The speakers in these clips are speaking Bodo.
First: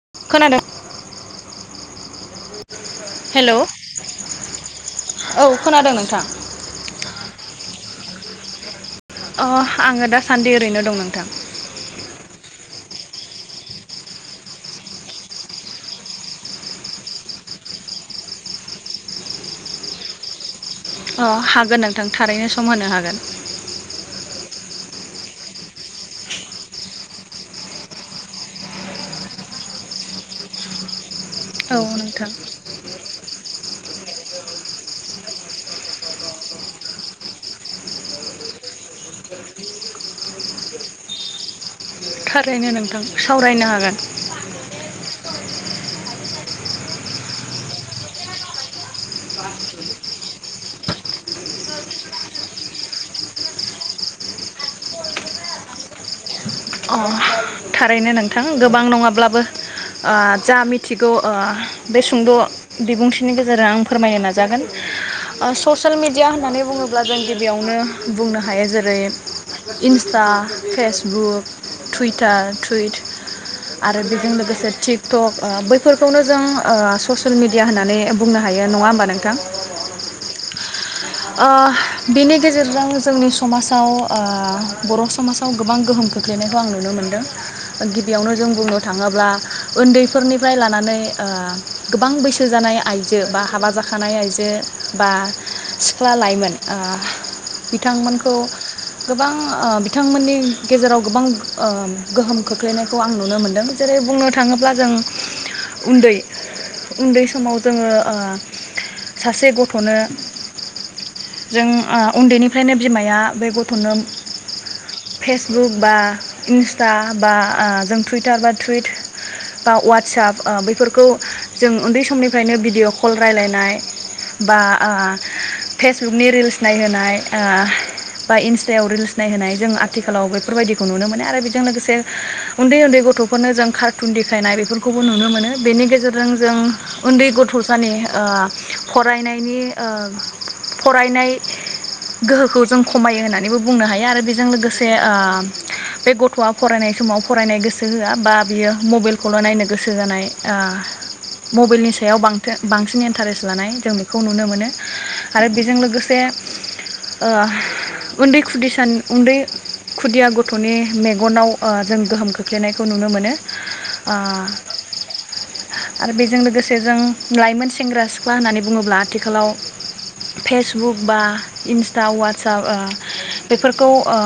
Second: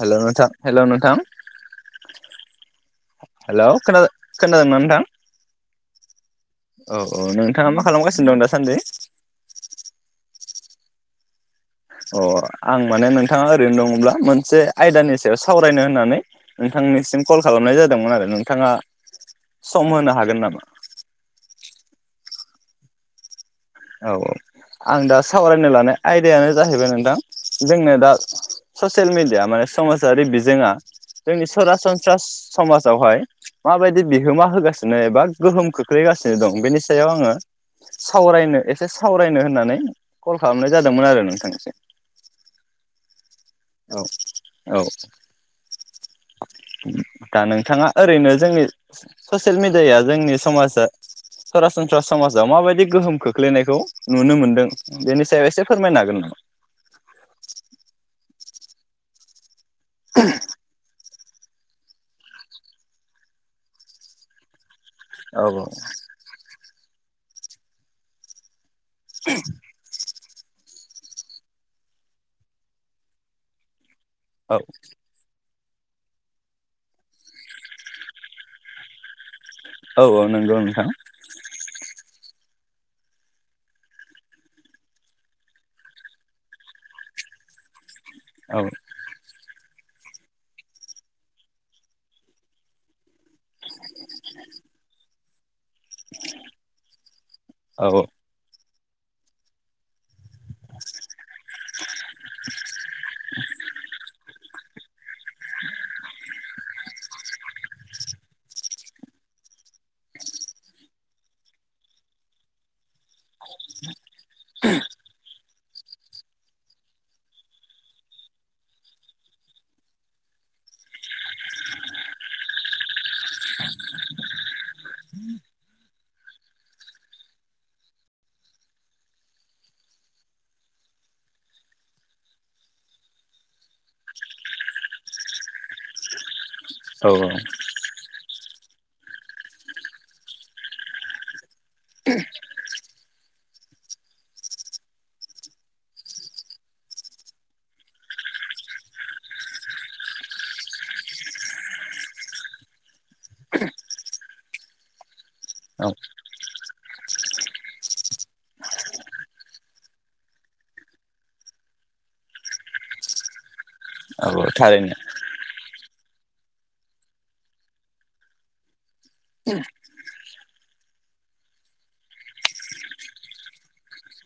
हेल' नोंथां खोनादों हेल' नोंथां हेलौ औ हेल'खोनादों खोनादों ना नोंथां थां औ औ नोंथाङा मा खालामगासिनो दं दासान्दि? अ आङो दासान्दि ओरैनो दं नोंथां। अ आं माने नोंथाङा ओरैनो दङब्ला मोनसे आयदानि सायाव सावरायनो होननानै नोंथांनिसिम कल खालामनाय जादोंमोन आरो नोंथाङा सम होनो हागोन नामा? थां थारैनो सम होनो हागोन। औ आं दा सावरायनो लानाय आयदायानो जाहैबाय नोंथां जोंनो दा ससियेल मिडिया माने समाजारि बिजोङा जोंनि औ सरासनस्रा नोंथां समाज बेववहाय माबायदि बिहोमा होगासिनो एबा गोहोम खोख्लैगासिनो दं बेनि सायाव आङो सावरायनो एसे सावरायनो होननानै कल खालामनाय जादोंमोन आरो नोंथां इसे थारैनो नोंथां। सावरायनो हागोन औ औ दा नोंथाङा ओरैनो जोंनि ससियेल मिडियाया जोंनि समाजा सरासनस्रा समाजाव माबायदि गोहोम खोख्लैनायखौ नुनो मोनदों बेनि सायाव एसे फोरमायनो हागोन नामा? अ थारैनो नोंथां गोबां नङाब्लाबो आ जा मिथिगौ ओ बे सुंद' बिबुंथिनि गेजेरजों आं फोरमायनो नाजागोन। औ ओ ससियेल मिडिया होननानै बुङोब ब्ला जों गिबियावनो बुंनो हायो जे रै इनस्टा फेसबुक, थुइटार टुइट आरो बेजों औ लोगोसे थिकटक ओ बैफोरखौनो जों ओ ससियेल मिडिया होननानै बुंनो हायो नङा ओमबा नोंथां? औ औ नोंगौ नोंथां। ओ बिनि गेजेरजों जोंनि समाजाव ओ बर' समाजाव गोबां गोहोम खोख्लैनायखौ आं नुनो मोनदों। गिबियावनो जों औ बुंनो थाङोब्ला ओन्दैफोरनिफ्राय लानानै ओ गोबां बैसो जानाय आइज जो बा हाबा जाखानाय आइजो बा ख्ला लाइमोन ओ औ बिथांमोनखौ गोबां ओ बिथांमोननि गेजेराव गोबां ओ गोहोम खोख्लैनायखौ आं नुनो मोनदों जेरै बुंनो थाङोब्ला जों उन्दै उन्दै समाव जोङो ओ सासे गथ'नो जों ओ उन्दैनिफ्रायनो बिमाया बे गथ'नो [unintelligible] फेसबुक बा इनस्टा बा ओ जों टुइटार बा टुइट बा वाटसाप ओ बेफोरखौ जों उन्दै समनिफ्रायनो भिडिअ' कल रायलायनाय बा ओ फेसबुकनि रिल्स नायहोनाय ओ बा इनस्टायाव रिल्स नायहोनाय जों आथिखालाव बेफोरबायदिखौ नुनो मोनो आरो बेजों लोगोसे उन्दै उन्दै गथ'फोरनो जों कार्थुन देखायनाय बेफोरखौबो नुनो मोनो बेनि गेजेरजों जों औ उन्दै गथ'सानि ओ फरायनायनि ओ फरायनाय गोहोखौ जों खमायो होननानैबो बुंनो हायो आरो बेजों लोगोसे ओ बे गथ'आ फरायनाय समाव फरायनाय गोसो होआ बा बियो मबेलखौल' नायनो गोसो जानाय ओ मबेलनि सायाव बांथो बांसिन इन्टारेस लानाय जों बेखौ नुनो मोनो। आरो बेजों लोगोसे ओ उन्दै खुदिसान उन्दै खुदिया गथ'नि मेगनाव ओ जों गोहोम खोख्लैनायखौ नुनो मोनो। ओ औ थारैनो आरो बेजों लोगोसे जों लाइमोन सेंग्रा सिख्ला होननानै बुङोब्ला आथिखालाव। फेसबुक बा इन्स्टा वाटसाब ओ बेफोरखौ ओ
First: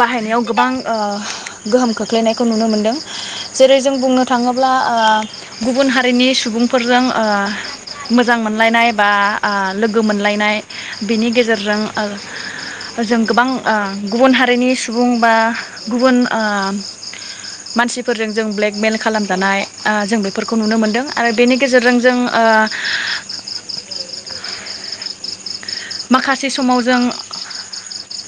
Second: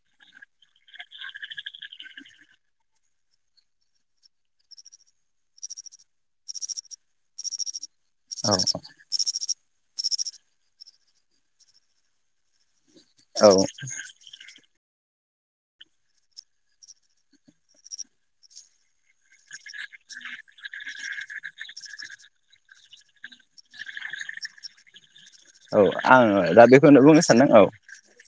बाहायनायाव गोबां ओ गोहोम खोख्लैनायखौ नुनो मोनदों जेरै जों बुंनो थाङोब्ला ओ गुबुन हारिनि सुबुंफोरजों ओ मोजां औ मोनलायनाय बा ओ लोगो मोनलायनाय बिनि गेजेरजों ओ जों गोबां औ ओ गुबुन हार रिनि सुबुं बा गुबुन ओ मानसिफोरजों जों ब्लेकमेल खालामजानाय ओ जों बेफोरखौ नुनो मोनदों आरो बेनि गेजेरजों जों ओ औ आङो माखासे दा समाव बेखौनो जों बुंनो सान्दों औ।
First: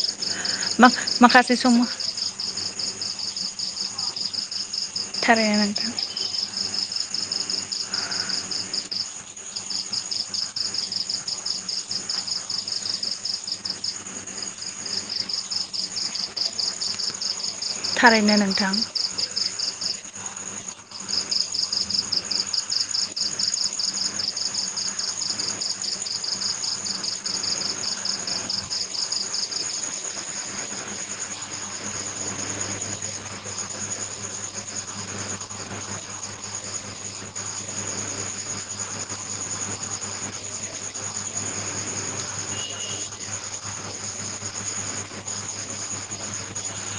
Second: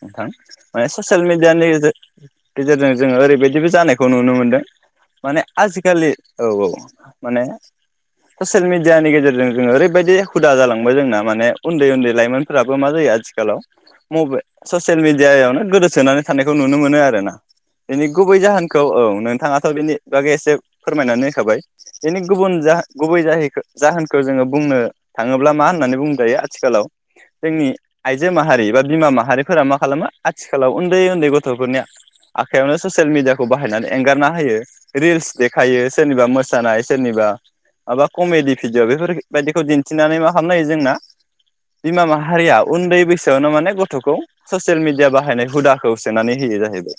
ओथां माने सचेल माखासे मिडियानि सम गेजेर-गेजेरजों जोङो ओरैबायदि जेबो जानायखौ नुनो मोनदों। माने थारैनो नोंथां आजिकालि औ औ। माने सचेल मिडियानि गेजेरजों जोङो ओरैबायदि हुदा जालांबाय जोंना माने उन्दै उन्दै लाइमोन। फोराबो मा जायो आथिखालाव मबे ससेल मिडियायावनो गोदोसोनानै थानायखौ नुनो मोनो आरो ना। बेनि थारैनो गुबै नोंथां जाहोनखौ औ नोंथाङाथ' बिनि। बागै एसे फोरमायनानै होखाबाय बिनि गुबुन जाह गुबै जाहैखो-जाहोनखो जोङो बुंनो थाङोब्ला मा होननानै बुंजायो आथिखालाव। जोंनि आइजो माहारि बा बिमा माहारिफोरा मा खालामो आथिखालाव उन्दै उन्दै गथ'फोरनि आखाइयावनो सचेल मिडियाखौ बाहायनानै एंगारना होयो रिल्स देखायो सोरनिबा मोसानाय सोरनिबा माबा कमेडि भिडिअ बेफोरबायायदिखौ दिन्थिनानै मा खालामना हायो जोंना। बिमा माहारिया उन्दै बैसोआवनो माने गथ'खौ सचेल मिडिया बाहायनाय हुदाखौ सोनानै होयो जाहैबाय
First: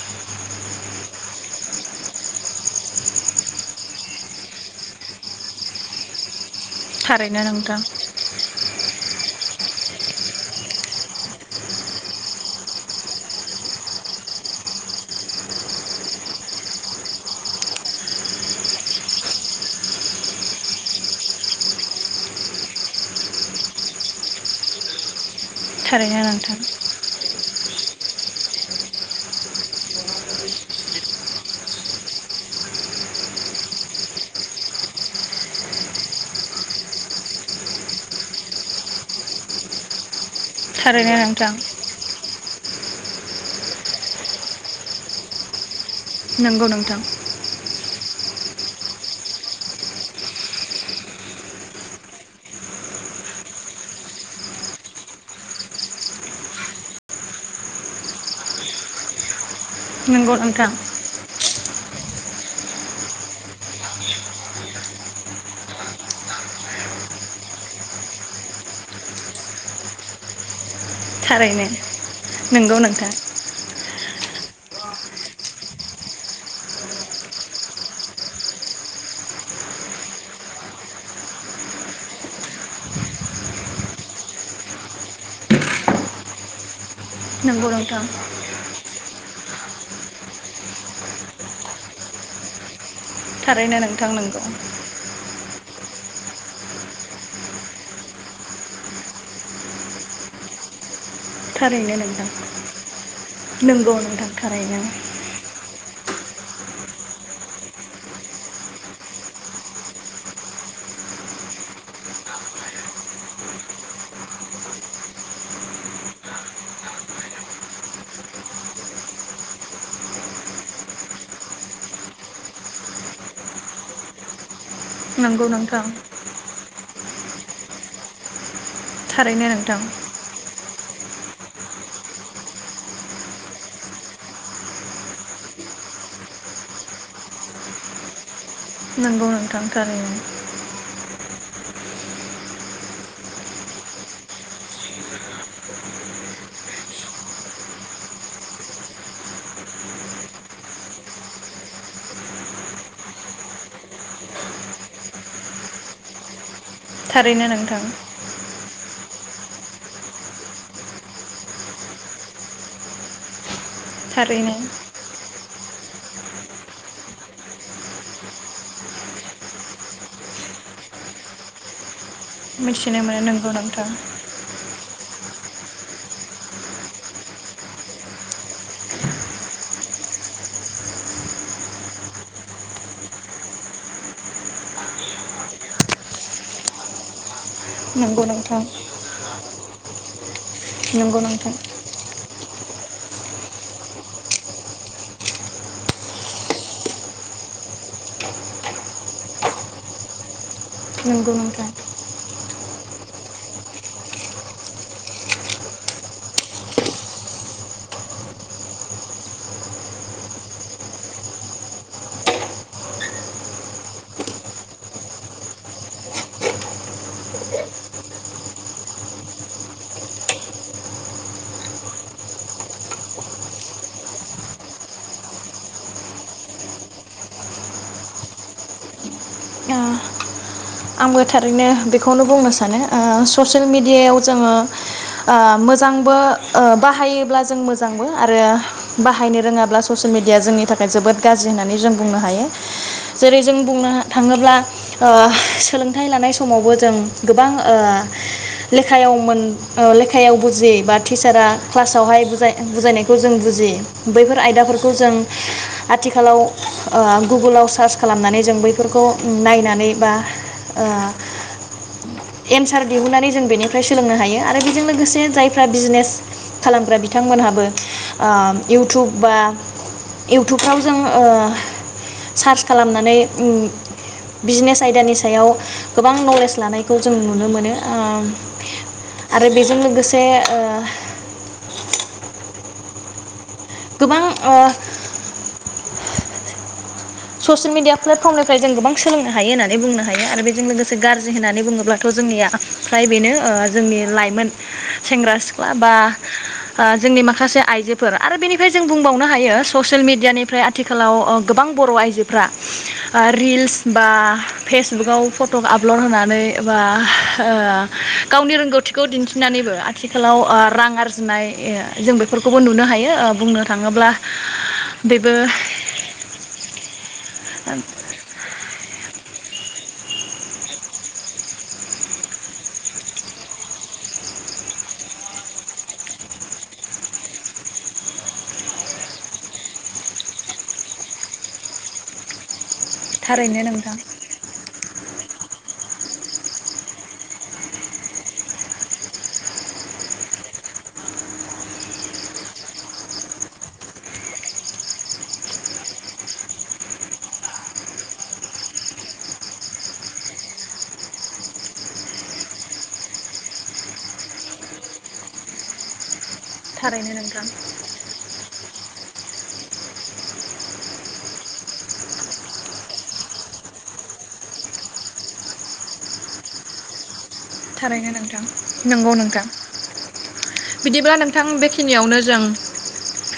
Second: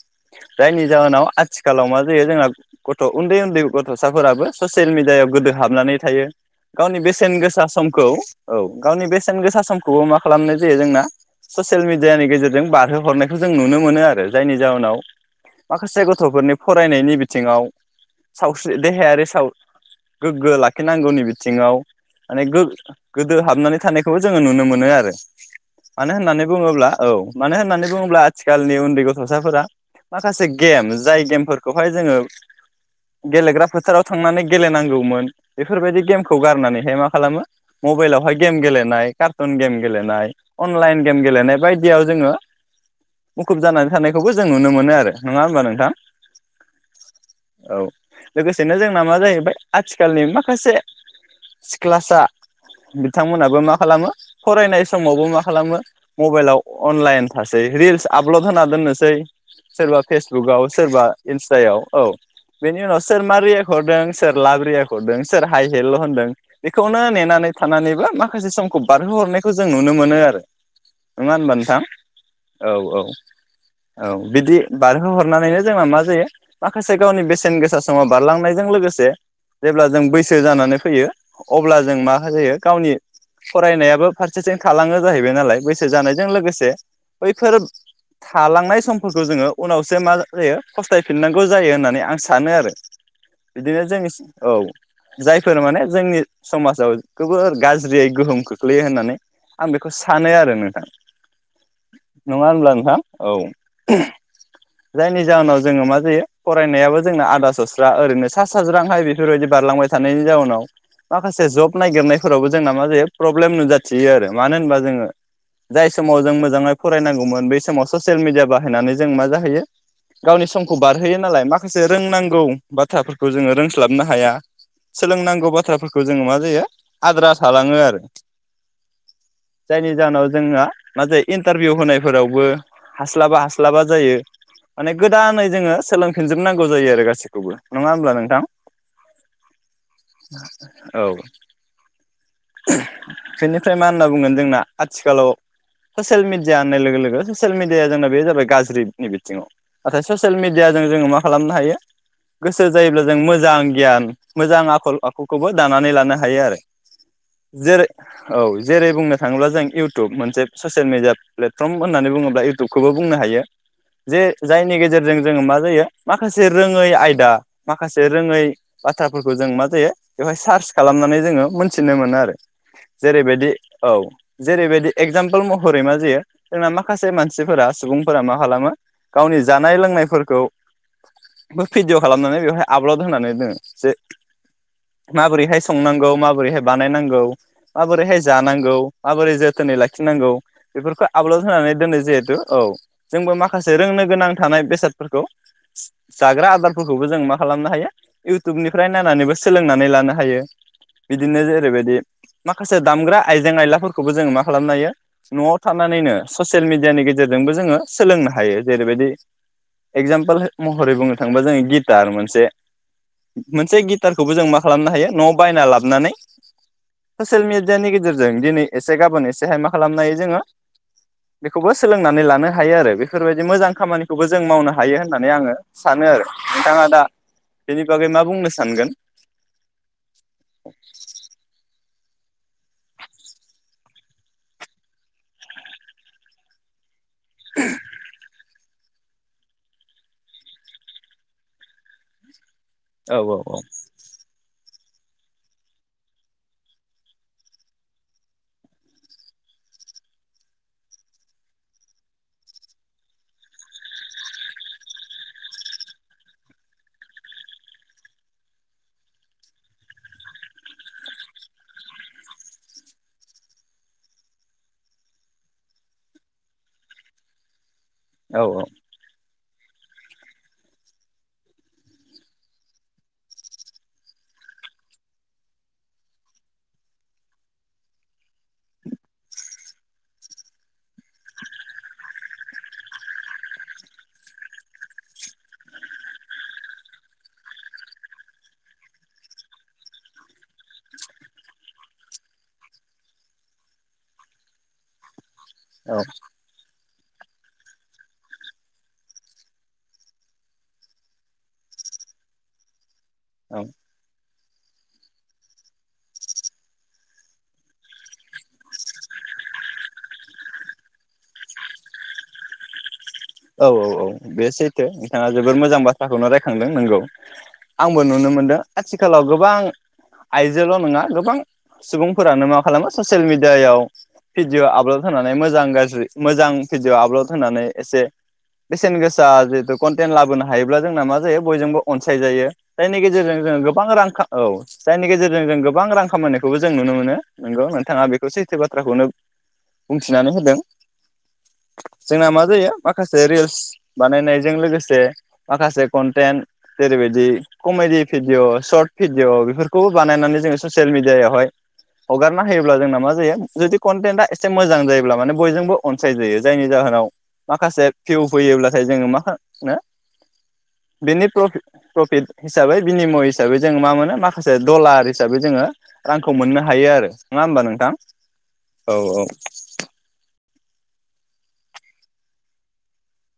जायनि जाहोनाव आथिखालाव मा जायो जोङा गथ' उन्दै उन्दै गथ'साफोराबो सचेल मिडियायाव गोदो हाबनानै थायो। गावनि बेसेन थारैनो गोसा नोंथां समखौ औ गावनि बेसेन गोसा। खौबो मा खालामनाय जायो जोंना सचेल मिडियानि गेजेरजों बारहोहरनायखौ जों नुनो मोनो आरो जायनि जाहोनाव माखासे गथ'फोरनि फरायनायनि बिथिङाव सावस्रि देहायारि साव गोग्गो लाखिनांगौनि बिथिङाव माने गो-गोदो हाबनानै थानायखौबो जों। जोङो नुनो मोनो आरो। मानो थारैनो होननानै नोंथां बुङोब्ला औ। मानो होननानै बुङोब्ला आथिखालनि उन्दै गथ'साफोरा माखासे गेम जाय गेमफोरखौहाय जोङो गेलेग्रा फोथाराव थांनानै गेलेनांगौमोन बेफोरबायदि गेमखौ गारनानैहाय मा खालामो मबेइलावहाय गेम गेलेनाय। कार्टुन गेम गेलेनाय। अनलाइन थारैनो गेम नोंथां गेलेनाय बायदियाव जोङो। मुखुब जानानै थानायखौबो जों नुनो मोनो आरो नङा होमबा नोंथां। नोंगौ नोंथां। औ लोगोसेनो जोंना मा जाहैबाय आथिखालनि माखासे सिख्लासा बिथांमोनाबो मा खालामो। फरायनाय समावबो मा खालामो मबाइलाव अ-अनलाइन थासै रिल्स आपल'ड होना दोननोसै। सोरबा नंगौ फेसबुकाव नोंथां सोरबा इन्स जायाव औ बेनि उनाव सोर मा रियेक हरदों सोर लाब रियेक हरदों सोर हाइ हेल' होनदों बेखौनो नेनानै थानानैबो माखासे समखौ। बारहोहरनायखौ जों नुनो मोनो आरो। नङा होनबा थारैनो नोंथां औ नोंगौ औ नोंथां। औ बिदि बारहोहरनानैनो जोंना मा जायो माखासे गावनि बेसेन गोसा समा बारलांनायजों लोगोसे जेब्ला जों बैसो जानानै फैयो अब्ला जों मा जायो गावनि। फरायनायाबो फारसेथिं थालाङो जाहैबाय नालाय बैसो जानायजों लोगोसे। बैफोरोब नंगौ नोंथां थालांनाय सम। फोरखौ जोङो उनावसो मा जायो फस्थायफिननांगौ जायो होननानै आं सानो आरो। थारैनो बिदिनो नोंथां जोङिस नंगौ औ जाय फोर माने जोंनि समाजाव जोबोर गाज्रियै गोहोम। खोख्लैयो होननानै आं बेखौ सानो आरो नोंथां। थारैनो नोंथां नङा होनब्ला नोंथां औ नंगौ नोंथां थारैनो जायनि जाहोनाव जोङो मा जायो। फरायनायाबो जोंना आदा सस्रा ओरैनो सा सााज्रांहाय बेफोरबायदि बारलांबाय थानायनि जाउनाव माखासे जब नायगिरनायफोरावबो जोंना मा जायो प्रब्लेम नुजाथियो आरो मानो होनबा जोङो जाय समाव जों मोजाङै फरायनांगौमोन बै समाव ससियेल मिडिया बाहायनानै जों मा जाहैयो गावनि समखौ बारहोयो नालाय माखासे रोंनांगौ बाथ्राफोरखौ जोङो रोंस्लाबनो हाया नंगौ सोलोंनांगौ नोंथां बाथ्राफोरखौ जोङो मा जायो। आद्रा थालाङो आरो थारैनो नोंथां जायनि जाहोनाव जोंना मा जायो इन्टारभिउ होनायफोरावबो हास्लाबा हास्लाबा जायो माने गोदानै जोङो सोलोंफिनजोबनांगौ जायो आरो गासिखौबो नङा होमब्ला नोंथां नंगौ नोंथां थारैनो [inaudible] बिनिफ्राय मा होनना बुंगोन जोंना आथिखालाव ससियेल मिडिया होननाय लोगो लोगो ससियेल मिडियाया जोंना बे जाबाय गाज्रिनि बिथिङाव नाथाय ससियेल मिडियाजों जोङो मा खालामनो हायो गोसो जायोब्ला जों मोजां गियान मोजां आखल आखुखौबो दानानै लानो हायो आरो थारैनो नोंथां। जेरै औ जेरै बुंनो थाङोब्ला जों इयउटुब मोनसे ससियेल मिडिया प्लेटफर्म होननानै बुङोब्ला इउटुबखौबो बुंनो हायो। जे थारैनो जायनि गेजेरजों जोङो मा जायो माखासे रोङै आयदा माखासे रोङै बाथ्राफोरखौ जों मा जायो बेवहाय सार्स खालामनानै जोङो मोन्थिनो मोनो आरो मिथिनो मोनो जेरैबायदि नंगौ नोंथां औ जेरैबायदि एक्जाम फौ महरै मा जायो जोंना माखासे मानसिफोरा सुबुंफोरा मा खालामो गावनि जानाय लोंनायफोरखौ बो भिडिअ खालामनानै बेवहाय आपलड होनानै दङो जे माबोरैहाय संनांगौ माबोरैहाय बानायनांगौ माबोरैहाय नंगौ नोंथां जानांगौ माबोरै जोथोनै लाख थिननांगौ बेफोरखौ नंगौ आपलड नोंथां होनानै दोनो जिहेथु औ जोंबो माखासे रोंनो गोनां थानाय बेसादफोरखौ जाग्रा आदारफोरखौबो जों मा खालामनो हायो इउटुबनिफ्राय नायनानैबो सोलोंनानै लानो हायो। नंगौ बिदिनो नोंथां जेरैबायदि माखासे दामग्रा आइजें आयलाफोरखौबो जोङो मा खालामनो हायो नआव थानानैनो ससियेल मेडियानि गेजेरजोंबो जोङो सोलोंनो हायो जेरैबायदि एगजामपोल महरै बुंनो थाङोबा जोङो गिटार मोनसे मोनसे गिटारखौबो जों मा खालामनो हायो नआव बायना लाबोनानै ससियेल मिडियानि गेजेरजों दिनै एसे गाबोन एसेहाय मा खालामनो हायो जोङो बेखौबो सोलोंनानै लानो हायो आरो बेफोरबायदि मोजां खामानिखौबो जों मावनो हायो होननानै आङो सानो आरो नोंथाङा दा बेनि बागै मा बुंनो सानगोन आंबो थारैनो बेखौनो बुंनो सानो ओ ससियेल मेडियायाव जोङो ओ मोजांबो ओ बाहायोब्ला जों मोजांबो आरो बाहायनो रोङाब्ला ससियेल मिडिया जोंनि थाखाय जोबोद गाज्रि होननानै जों बुंनो हायो। औ जेरै जों औ बुंनो थाङोब्ला ओ सोलोंथाइ लानाय समावबो जों गोबां ओ लेखायाव मोन ओ लेखायाव बुजियै बा टिचारा क्लासावहाय बुजाय बुजायनायखौ जों बुजियि बैफोर आयदाफोरखौ जों आथिखालाव ओ गुगोलाव सार्च खालामनानै जों बैफोरखौ नायनानै बा ओ एनसार दिहुननानै जों बेनिफ्राय सोलोंनो हायो आरो बेजों लोगोसे जायफ्रा बिजनेस खालामग्रा बिथांमोनहाबो औ आं इउटुब बा इउटुबफ्राव जों ओ सार्च खालामनानै ओम बिजनेस आयदानि सायाव गोबां नलेज लानायखौ जों नुनो मोनो ओ आरो बेजों लोगोसे ओ गोबां ओ ससियेल मिेडिया प्लेटफर्मनिफ्राय जों गोबां सोलोंनो हायो होननानै बुंनो हायो आरो बेजों लोगोसे गाज्रि होननानै बुङोब्लाथ जोंनिया फ्राय बेनो जोंनि लाइमोन सेंग्रा सिख्ला माबा औ जोंनि माखासे आइजोफोर आरो बेनिफ्राय जों बुंबावनो हायो ससियेल मिडियानिफ्राय आथिखालाव गोबां बर' आइजो आजोफ्रा ओ औ रिल्स बा फेसबुगाव फट आपलड होनानै बा गावनि रोंगौथिखौ दिन्थिनानैबो आथिखालाव रां आरजिनाय जों बेफोरखौबो नुनो हायो। ओ बुंनो औ औ औ थाङोब्ला बे सैथो नोंथाङा बेबो जोबोद मोजां बाथ्राखौनो रायखांदों नोंगौ। आंबो नुनो मोनदों आथिखालाव गोबा गोबां आइजोल नङा गोबां सुबुंफोरानो मा खालामो ससियेल मेडियायाव भिडिअ' आपल'ड होनानै मोजां गाज्रि मोजां भिडिअ आपल'ड होनानै एसे बेसेन गोसा जिहेतु कन्टेन्ट लाबोनो हायोब्ला जोंना मा जायो बयजोंबो अनसायजायो। जायनि गेजेरजों जोङो थारैनो गोबां नोंथां रां औ जायनि गेजेरजों जों गोबां रां। खामानिनायखौबो जों नुनो मोनो नोंगौ नोंथाङा बेखौ सैथो बाथ्राखौनो बुंथिनानै होदों जोंना मा जायो। माखासे रिल्स बानायनायजों लोगोसे माखासे कन्टेन्ट जेरैबायदि कमेडि भिडिअ सर्ट भिडिअ बेफोरखौबो बानायनानै जोङो ससियेल मिेडियाायावहाय हगारना होयोब्ला जोंना मा जायो जुदि कनटेन्टआ एसे मोजां जायोब्ला माने बयजोंबो अनसायजायो। जायनि जाहोनाव थारैनो नोंथां। माखासे फिउ फैयोब्लाथाय जोङो मानो बेनि प्रफिट हिसाबै बिनिमय हिसाबै जोङो मा मोनो माखासे दडलार हिसाबै जोङो रांखौ मोननो हायो आरो। थारैनो नोंथां औ नंगौ औ नोंथां। बिदिब्ला नोंथां बेखिनियावनो जों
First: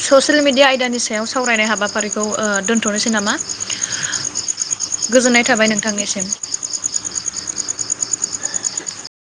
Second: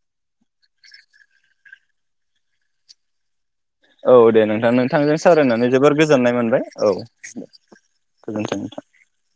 ससियेल मेडिया आयदानि सायाव सावरायनाय हाबाफारिखौ ओ दोन्थनोसै नामा। औ दे नोंथां नोंथांजों गोजोननाय थाबाय सावरायनानै जोबोर नोंथांनिसिम। गोजोननाय मोनबाय औ। गोजोनथों नोंथां।